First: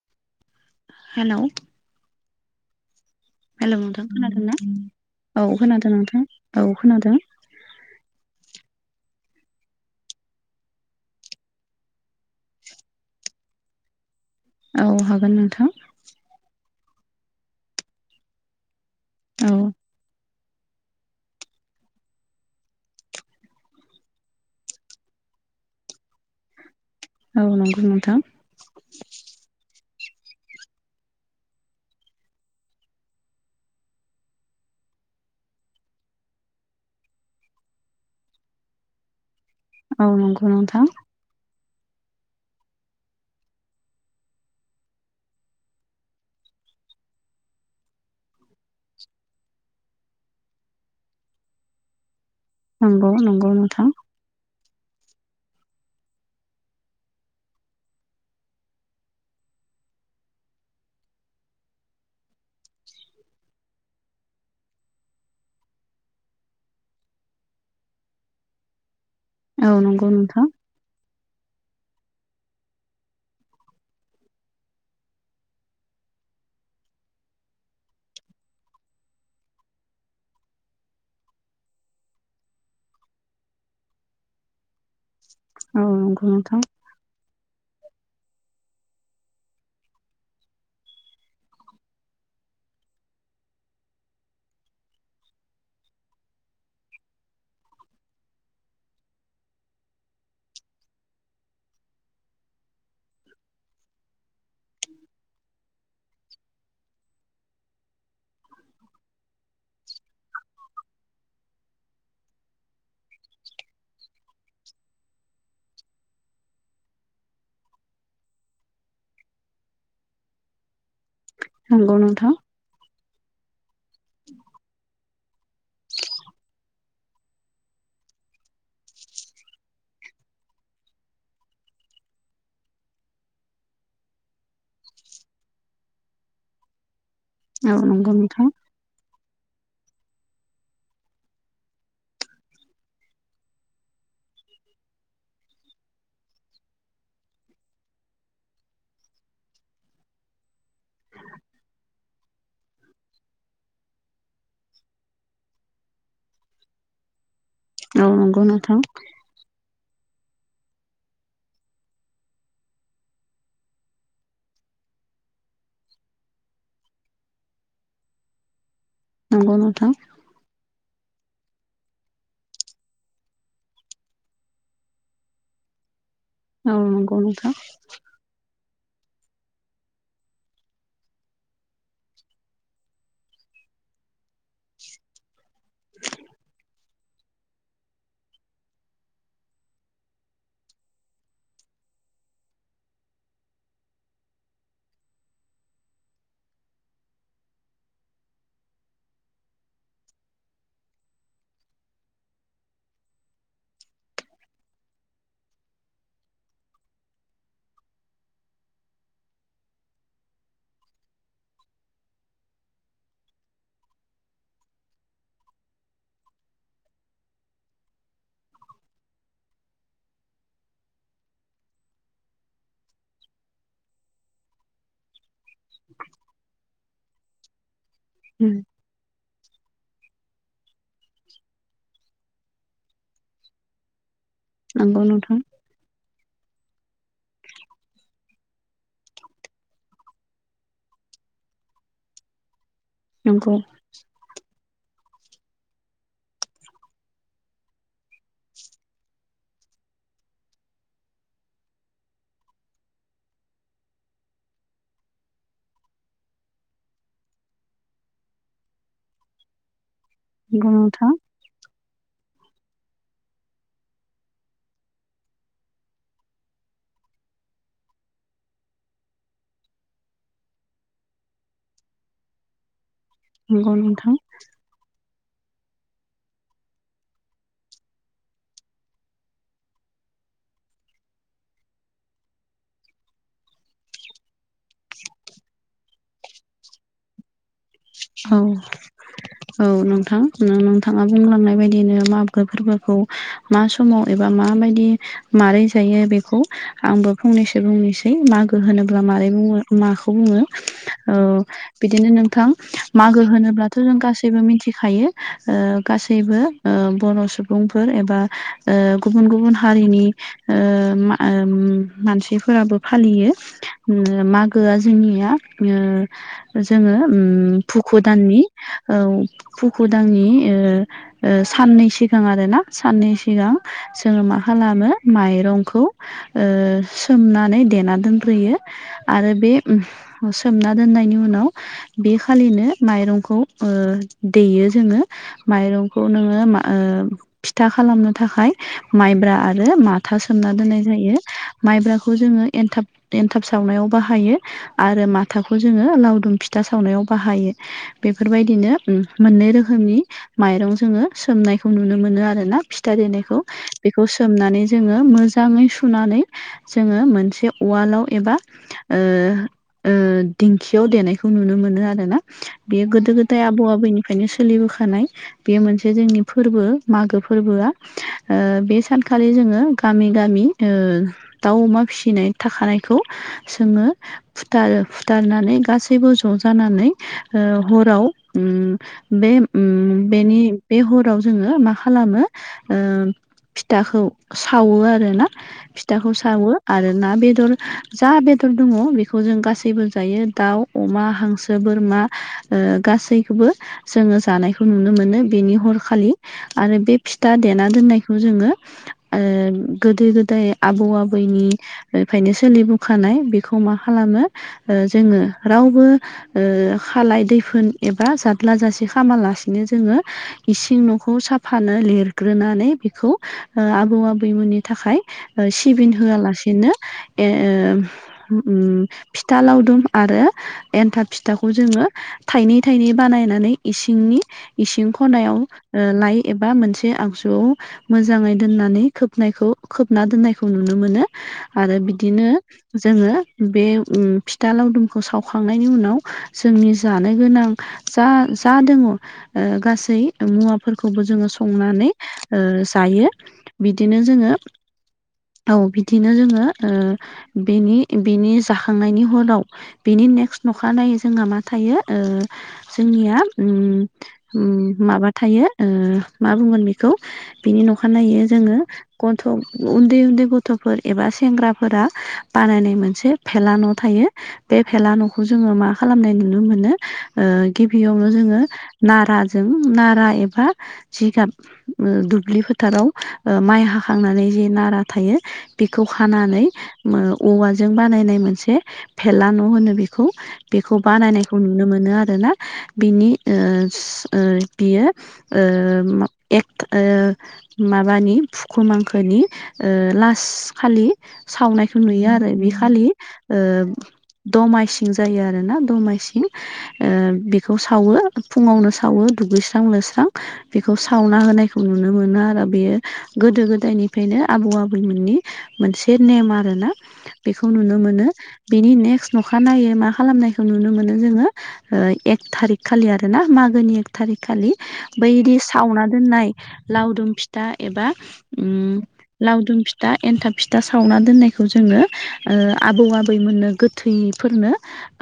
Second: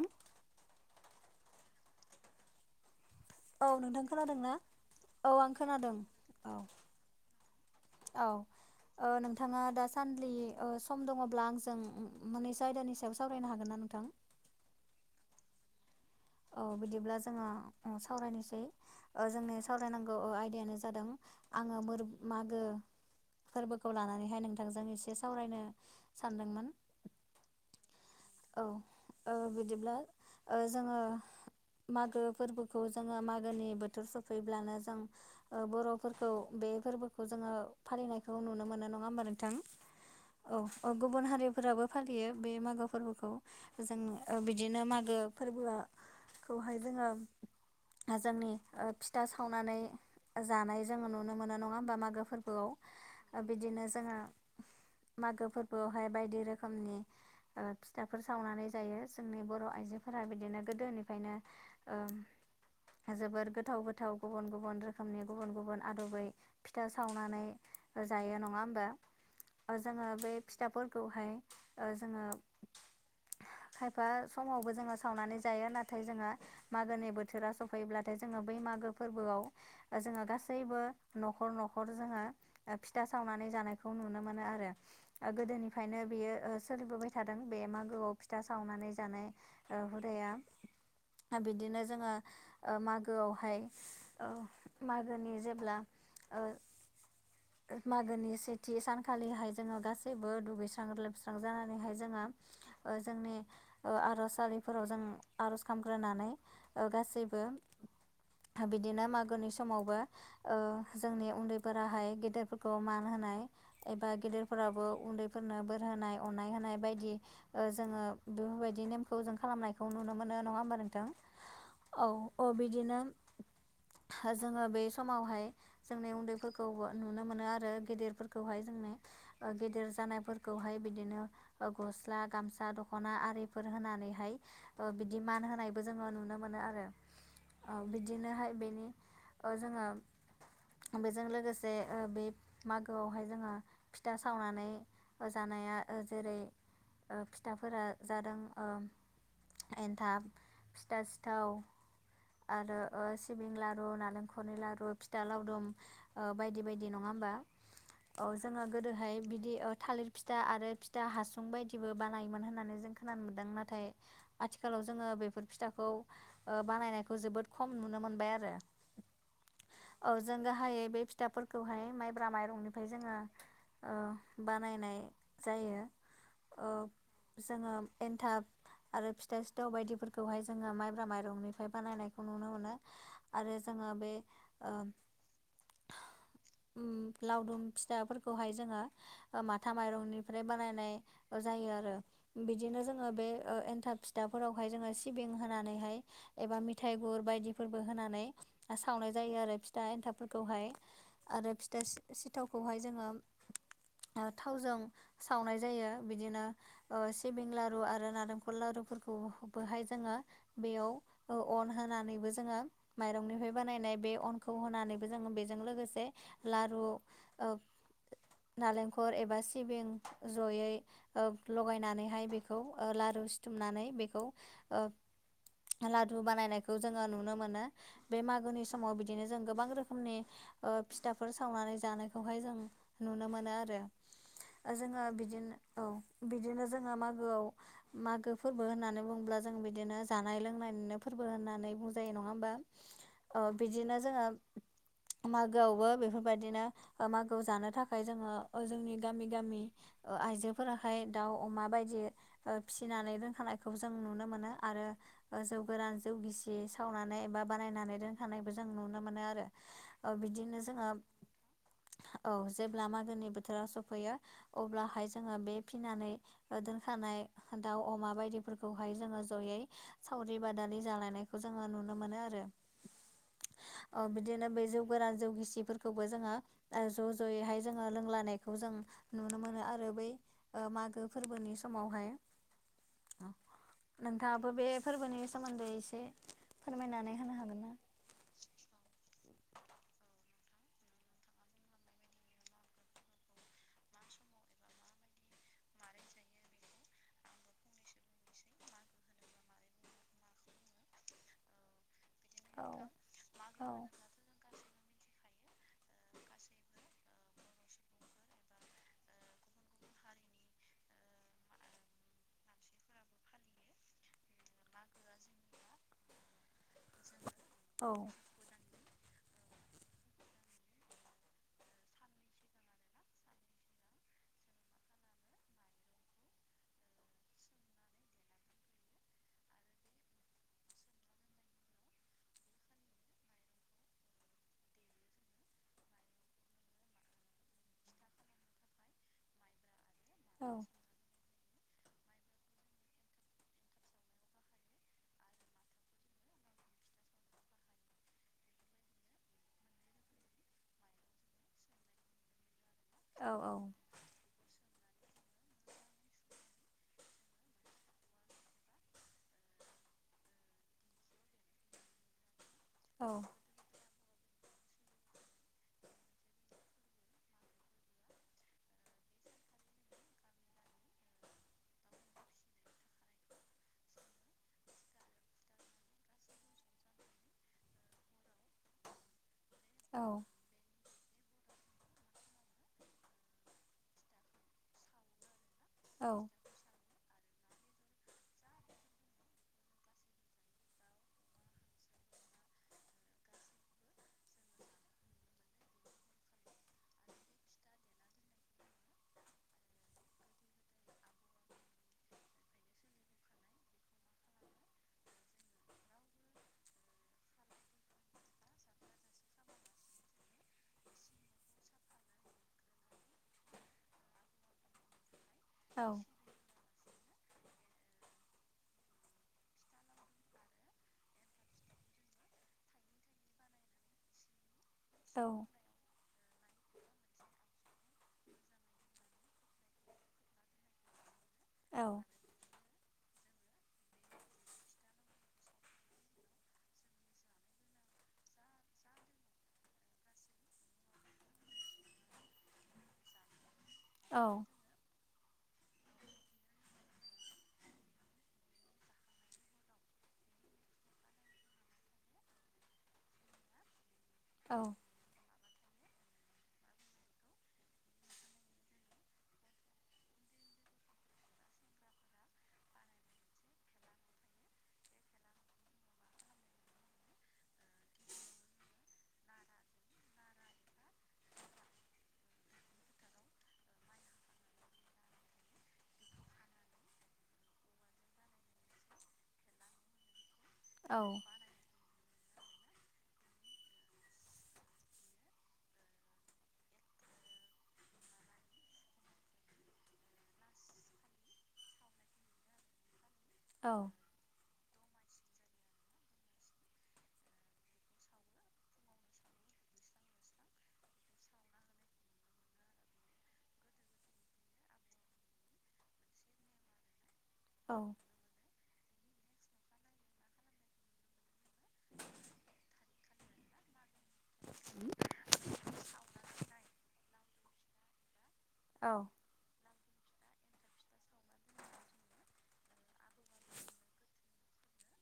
ओं हेलौ औ हेलौ नोंथां खोनादों ना? खोनादोंना औ आं खोनादों औ। औ ओ नोंथाङा दासान्दि ओ सम दङब्ला आंजों मोननैसो आयदानि सायाव सावरायनो हागोन ना नोंथां? औ हागोन नोंथां। औ बिदिब्ला जोङो सावरायनोसै ओ औ जोंनि सावरायनांगौ ओ आयदायानो ज जादों आङो मोर मागो फोरबोखौ लानानैहाय नोंथांजों एसे सावरायनो सानदोंमोन। औ नंगौ नोंथां। औ ओ बिदिब्ला ओ जोङो मागो फोरबोखौ जोङो मागोनि बोथोर सफैब्लानो जों ओ बर'फोरखौ बे फोरबोखौ जोङो फालिनायखौ नुनो मोनो नङा होमबा नोंथां? नंगौ औ नोंथां औ गु गुबुन हारिफोराबो फालियो बे मागो फोरबोखौ जों ओ बिदिनो मागो फोरबोआ खौहाय जोङो जोंनि ओ फिथा सावनानै जानाय जोङो नुनो मोनो नङा होमबा मागो फोर नंगौ बोआव नंगौ नोंथां बिदिनो जोङो मागो फोरबोआवहाय बायदि रोखोमनि ओ फिथाफोर सावनानै जायो जोंनि बर' आइजोफोरा बिदिनो गोदोनिफ्रायनो ओ जोबोर गोथाव गोथाव गुबुन गुबुन रोखोमनि गुबुन गुबुन आदबै। फिथा सावनानै जायो नङा होमबा औ जोङो नंगौ बे नोंथां फिथाफोरखौहाय ओ जोङो खायफा समावबो जोङो सावनानै जाया नाथाय जोंहा मागोनि बोथोरा सफैब्लाथाय जोङो बै मागो फोरबोआव जोङो गासैबो न'खर न'खर जोङो फिथा सावनानै जानायखौ नुनो मोनो आरो औ गोदोनिफ्रायनो नंगौ बेयो नोंथां सोलिबोबाय थादों बे मागोआव फिथा सावनानै जानाय हुदाया बिदिनो जोङो ओ मागोआवहाय ओ मागोनि जेब्ला ओ [inaudible] मागोनि सेथि सानखालिहाय जोङो गासैबो दुगैस्रां लोबस्रां जानानैहाय जोङो ओ जोंनि ओ आर'ज सालिफोराव जों आर'ज खालामग्रोनानै ओ गासैबो बिदिनो मागोनि समावबो ओ जोंनि उन्दैफोराहाय गेदेरफोरखौ मान होनाय। एबा गेदेरफोराबो उन्दैफोरनो बोर होनाय अननाय होनाय बायदि ओ जोङो बेफोरबायदि नेमखौ जों खालामनायखौ नुनो मोनो नङा होमबा नोंथां? नंगौ औ नोंथां ओ बिदिनो जोङो बे समावहाय जोंनि उन्दैफोरखौबो नुनो मोनो आरो गेदिरफोरखौहाय जोंनि गेदेर जानायफोरखौहाय बिदिनो गस्ला गामसा दख'ना आरिफोर होनानैहाय ओ बिदि मान होनायबो जोङो नुनो मोनो आरो औ नंगौ नोंथां बिदिनोहाय बेनि ओ जोङो बेजों लोगोसे ओ बे मागोआवहाय जोङो फिथा सावनानै जानाया ओ जेरै ओ फिथाफोरा जादों ओम एन्थाब फिथा सिथाव। आरो सिबिं लारु नालेंखरनि लारु फिथा लावदुम। बायदि बायदि नङा होमबा? औ नंगौ जोङो नोंथां गोदोहाय बिदि थालिर फिथा आरो फिथा हासुं बायदिबो बानायोमोन होननानै जों खोनानो मोनदों नाथाय आथिखालाव जोङो बेफोर फिथाखौ बानायनायखौ जोबोद खम नुनो मोनबाय आरो‌। नंगौ नोंथां। औ जों गाहायै बे फिथाफोरखौहाय माइब्रा माइरंनिफ्राय जोङो बानायनाय जायो। ओ औ नंगौ नोंथां जोङो एन्थाब आरो फिथा सिथाव बायदिफोरखौहाय जोङो माइब्रा माइरंनिफ्राय बानायनायखौ नुनो मोनो। आरो जोङो बे ओ उम लावदुम फिथाफोरखौहाय जोङो ओ माथा माइरंनिफ्राय बानायनाय ओ जायो आरो बिदिनो जोङो बे ओ इन थाब फिथाफोरावहाय जोङो सिबिं होनानैहाय एबा मिथाइ गुर बायदिफोरबो होनानै ओ सावनाय जायो आरो फिथा एन्थाबफोरखौहाय आरो फिथा सि-सिथावखौहाय जोङो ओ थावजों सावनाय जायो बिदिनो ओ सिबिं लारु आरो नारें दखर लारुफोरखौबोहाय जोङो बेयाव ओ अन होनानैबो जोङो माइरंनिफ्राय बानायनाय बे अनखौ होनानैबो जोङो बेजों लोगोसे लारु ओ नालेंखल एबा सिबिं जयै ओ लगायनानैहाय बेखौ ओ लारु सि थुमनानै बेखौ ओ लादु बानायनायखौ जोङो नुनो मोनो। बे मागोनि समाव बिदिनो जों गोबां रोखोमनि ओ फिथाफोर सावनानै जानायखौहाय जों नुनो मोनो आरो। ओ नंगौ जोङो नोंथां बिदिनो औ बिदिनो जोङो मागोआव मागो फोरबो होननानै बुङोब्ला जों बिदिनो जानाय लोंनायनिनो फोरबो होननानै बुंजायो नङा होमबा? नंगौ बिदिनो जोङो मागोआवबो बेफोरबायदिनो मागोआव जानो थाखाय जोङो ओ जोंनि गामि गामि ओ आइजोफोराहाय दाउ अमा बायदि ओ फिसिनानै दोन खानायखौ जों नुनो मोनो आरो ओ जौ गोरान जौ गिसि सावनानै बा बानायनानै दोनखानायबो जों नुनो मोनो आरो। ओ बिदिनो नंगौ जोङो नोंथां औ जेब्ला मागोनि बोथोराव सफैयो अब्लाहाय जोङो बे फिसिनानै दोनखानाय दाउ अमा बाय दिफोरखौहाय जोङो जयै सावरि बादालि जालायनायखौ जोङो नुनो मोनो आरो नंगौ औ नोंथां बिदिनो [unintelligible] बे जौ गोरान जौ गिसिफोरखौबो जोंहा ओ ज' ज'यैहाय जोङो लोंलानायखौ जों नुनो मोनो आरो बै ओ मागो फोरबोनि समावहाय नोंथाङाबो बे फोरबोनि सोमोन्दै एसे फोरमायनानै होनो हागोन ना? औ औ नोंथां नो-नोंथाङा बुंलांनाय बायदिनो माबो फोरबोखौ मा समाव एबा माबायदि माबोरै जायो बेखौ आंबो फंनैसो बुंनोसै मागो होनोब्ला मोरै बुङो माखौ बुङो ओ बिदिनो नोंथां मागो होनोब्लाथ' जों गासैबो मिथिखायो ओ गासैबो ओ बर' सुबुंफोर एबा ओ गुबुन गुबुन हारिनि ओ मा ओ मानसिफोराबो फालियो गोआ जोंनिया ओ जोङो ओम औ भुगु दान नि ओ फुखु दाननि ओ ओ साननै सिगां आरो ना ओ साननै सिगां जोङो मा खालामो माइरंखौ ओ सोमनानै देना दोनयो। आरो बे ओम सोमना दोननायनि उनाव बे फालिनो माइरंखौ ओ देयो जोङो माइरंखौ नोङो मा ओ फिथा खालामनो थाखाय माइब्रा आरो मा था सोमना दोननाय जायो माइब्राखौ जोङो एनथाब एनथाब सावनायाव बाहायो। आरो माथाखौ जोङो लावदुम फिथा सावनायाव बाहायो। बेफोरबायदिनो मोननै रोखोमनि माइरं जोङो सोमनायखौ नुनो मोनो आरोना। फिथा औ देनायखौ। बेखौ सोमनानै जोङो मोजाङै सुनानै जोङो मोनसे उवालाव एबा ओ ओ दिंखियाव देनायखौ नुनो मोनो आरो। आरोना बेयो औ गोदो गोदाय आबौ आबैनिफ्रायनो सोलिबोखानाय बेयो मोनसे जोंनि फोरबो मागो फोरबोआ ओ बे सानखालि जोङो गामि गामि ओ दाउ अमा फिसिनाय थाखानायखौ जोङो फुथारो फुथारनानै गासैबो ज' जानानै ओ हराव उम बे बेनि बे हराव जोङो मा खालामो ओ फिथाखौ सावो आरो ना औ फिथाखौ सावो आरो ना बेदर जा बेदर दङ बेखौ जों गासैबो जायो दाउ अमा हांसोबो बोर मा गासैखौबो जोङो जानायखौ नुनो मोनो बेनि हरखालि आरो बे फिथा देना दोननायखौ जोङो ओ गोदो गोदाय आबौ आबौनि फ्रायनो सोलिबोखानाय बेखौ मा खालामो जोङो रावबो ओ खालाय दैफोन एबा जाद्ला जासे खालामामालासेनो जोङो इसिं न'खौ साफानो लिरग्रोनानै बेखौ ओ आबौ आबैमोननि थाखाय औ सिबिन होआलासेनो ओ ओम फिथा लावदुम आरो एन्थाब फिथाखौ जोङो थायनै थायनै बानायनानै इसिंनि इसिं खनायाव लायो एबा मोनसे आगजुआव मोजाङै दोननानै खोबनायखौ खोबना दोननायखौ नुनो मोनो आरो बिदिनो जोङो बे फिथा लावदुमखौ सावखांनायनि उनाव जोंनि जानो गोनां जा जा दङ ओ गासै मुवाफोरखौबो जोङो संनानै जायो बिदिनो जोङो औ बिदिनो जोङो ओ बेनि बेनि जाखांनायनि हराव बेनि नेक्स्ट नखानायनायै जोंहा मा थायो ओ जोंनिया उम औ उम माबा थायो ओ मा बुंगोन बेखौ बिनि न'खा नायै जोङो गथ' उन्दै उन्दै गथ'फोर एबा सेंग्राफोरा बानायनाय मोनसे भेला न' थायो बे भेला न'खौ जोङो मा खालामनाय नुनो मोनो गिबियावनो जोङो नाराजों नारा एबा जिगाब ओ दुब्लि फोथाराव ओ माइ हाखांनानै जे नारा थायो बेखौ खानानै ओ औवाजों बानायनाय मोनसे भेला न' होनो बेखौ बेखौ बानायनायखौ नुनो मोनो आरोना बिनि ओ स ओ बियो ओ ए ओ माबानि फुखुमांखोनि ओ लास्ट खालि सावनायखौ नुयो आरो बे खालि ओ दमासि जायो आरो रोना दमासिन ओ बेखौ सावो फुङावनो सावो दुगैस्रां लोबस्रां बेखौ सावना होनायखौ नुनो मोनो आरो बेयो गोदो गोदायनिफ्रायनो आबौ आबैमोननि मोनसे नेम आरो ना बेखौ औ नुनो मोनो बेनि नेक्स्ट अखानायनायै मा खालामनायखौ नुनो मोनो जोङो एक थारिक खालि आरो ना मागोनि एक थारिक खालि बैदि सावना दोननाय लावदुम फिथा एबा उम लावदुम फिथा एन्थाब फिथा सावना दोननायखौ जोङो ओ आबौ आबैमोननो गोथैफोरनो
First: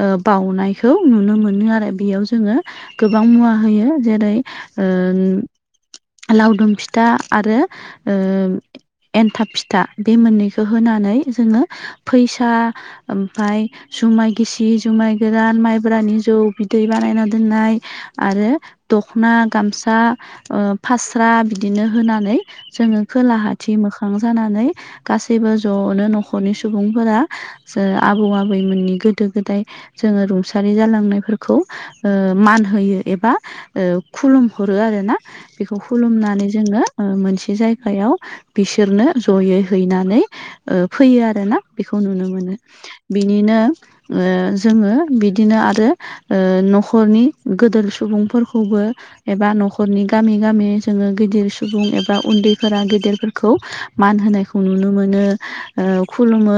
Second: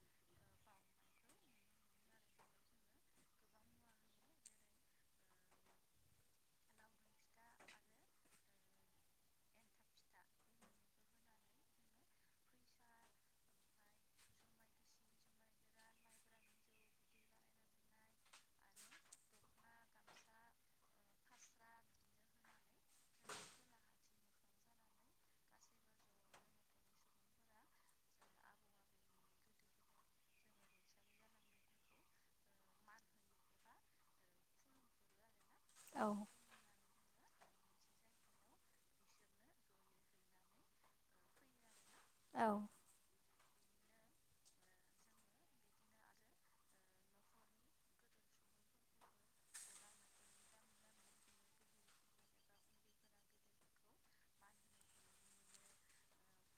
ओ बाउनायखौ नुनो मोनो आरो बेयाव जोङो गोबां मुवा होयो जेरै उम लावदुम फिथा आरो ओम एन्थाब फिथा बे मोननैखौ होनानै जोङो फैसा ओमफ्राय जुमाय गिसि जुमाय गोरान माइब्रानि जौ बिदै बानायना दोननाय आरो दखना गामसा ओ फास्रा बिदिनो होनानै जोङो खोलाहााथि मोखां जानानै गासैबो ज'नो न'खरनि सुबुंफोरा ज आबौ आबैमोननि गोदो गोदाय जोङो रुंसारि जालांनायफोरखौ ओ मान होयो एबा ओ खुलुम हरो आरो ना बेखौ खुलुमनानै जोङो मोनसे जायगायाव बिसोरनो जयै हैनानै फैयो आरोना बेखौ नुनो औ मोनो बिनिनो जोङो बिदिनो आरो न'खरनि गोदोर सुबुंफोरखौबो एबा न'खरनि गामि गामि जोङो गिदिर सुबुं एबा उन्दैफोरा गेदिरफोरखौ मान होनायखौ नुनो मोनो ओ खुलुमो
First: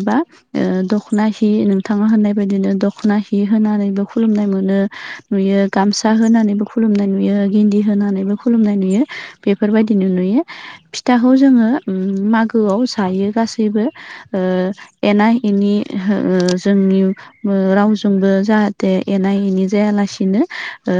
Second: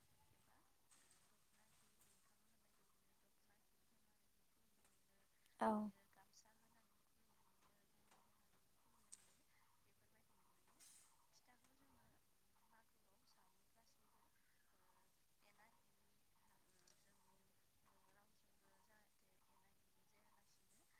एबा ओ दख'ना हि थाङा होननाय बायदिनो दख'ना हि होनानैबो खुलुमनाय मोनो नुयो औ गामसा फिा होनानैबो खुलुमनाय नुयो गिन्दि होनानैबो खुलुमनाय नुयो बेफोरबायदिनो नुयो फिथाखौ जोङो मागोआव जायो गासैबो ओ एना एनि ओ जोंनि ओ रावजोंबो जाहाथे एना एनि जायालासिनो ओ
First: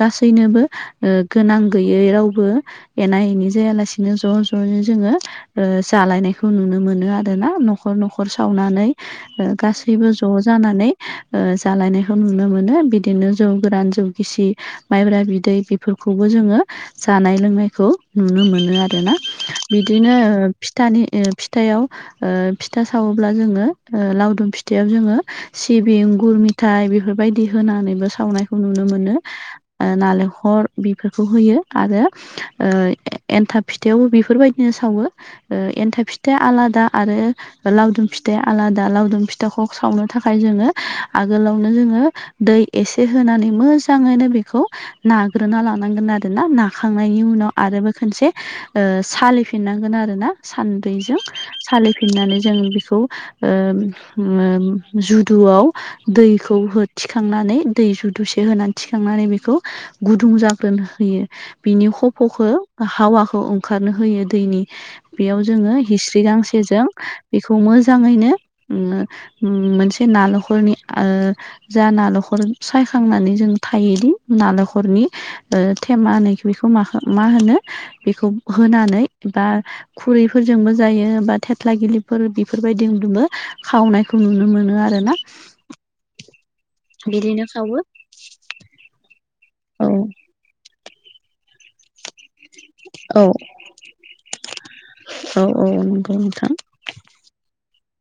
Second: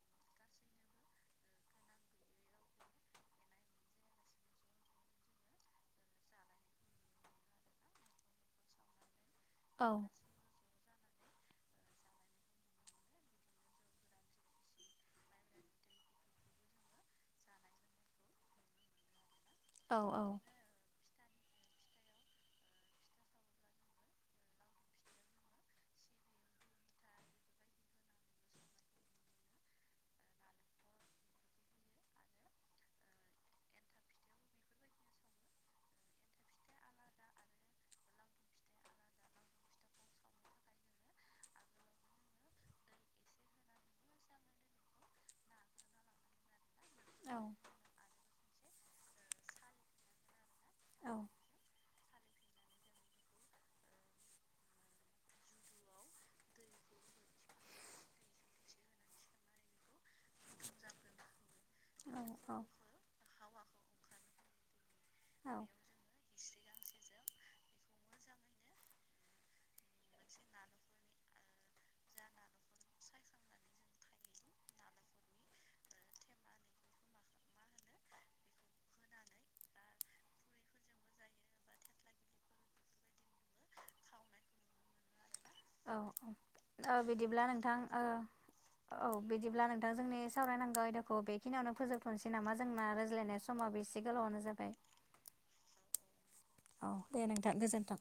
गासैनोबो ओ गोनां गैयै रावबो एना एनि जायालासिनो ज' ज'नो जोङो ओ जालायनायखौ नुनो मोनो आरो ना न'खर न'खर सावनानै ओ औ गासैबो ज' जानानै ओ जालायनायखौ नुनो मोनो बिदिनो जौ गोरान जौ गिसि माइब्रा बिदै बेफोरखौबो जोङो जानाय लोंनायखौ नुनो मोनो आरोना। औ बिदिनो फिथानि फिथाव ओ फिथा सावोब्ला जोङो लावदुम फि खाोथियाव जोङो सिबिं गुर मिथायाइ बेफोरबायदि होनानैबो सावनायखौ नुनो मोनो। ओ नालेंखल बेफोरखौ होयो आरो ओ एन्थाब फिथायाइावबो बेफोरबायदिनो सावो ओ एन्थाइ फिथाइा आलादा आरो लावदुम फिथाइा आलादा लावदुम फिथाइ फिथाखौ सावनो थाखाय जोङो आगोलावनो जोङो दै एसे होनानै मोजाङैनो बेखौ नाग्रोना लानांगोन आरोोना न खांनायनि औ उनाव आरो खनसे ओ सालिफिननांगोन आरो ना औ सान्दैजों सालिफिननानै जोंङ बेखौ ओ ओम जुदुआव दैखौ हो थिखांनानै दै जुदुसे होनानै थिखांनानै बेखौ गुदुं जाग्रोनो होयो। बिनि खफ'खौ औ हावाखौ ओंखारनो होयो दैनि बेयाव जोङो हिस्रि गांसेजों बेखौ मोजाङैनो ओम मोनसे नाल'खरनि ओ जा नालखर सायखांनानै जों थेमै बेखौ म मा होनो बेखौ होनानै दा खुरैफोरजोंबो जायो बा थेथ्ला गिलिफोर बेफोरबायदिजोंबो खावनाय खौ नुनो मोनो आरोना। औ औ औ बिदिब्ला बिदिनो नोंथां खावो ओ औ बिदिब्ला औ नोंथां जोंनि सावरायनांगौ आयदाखौ बेखिनियावनो फोजोब दोनथ' नामा जोंना औ रोज्लायनाय समाबो एसे गोलावनो जाबाय। औ औ नंगौ नोंथां। औ दे नोंथां गोजोन्थों।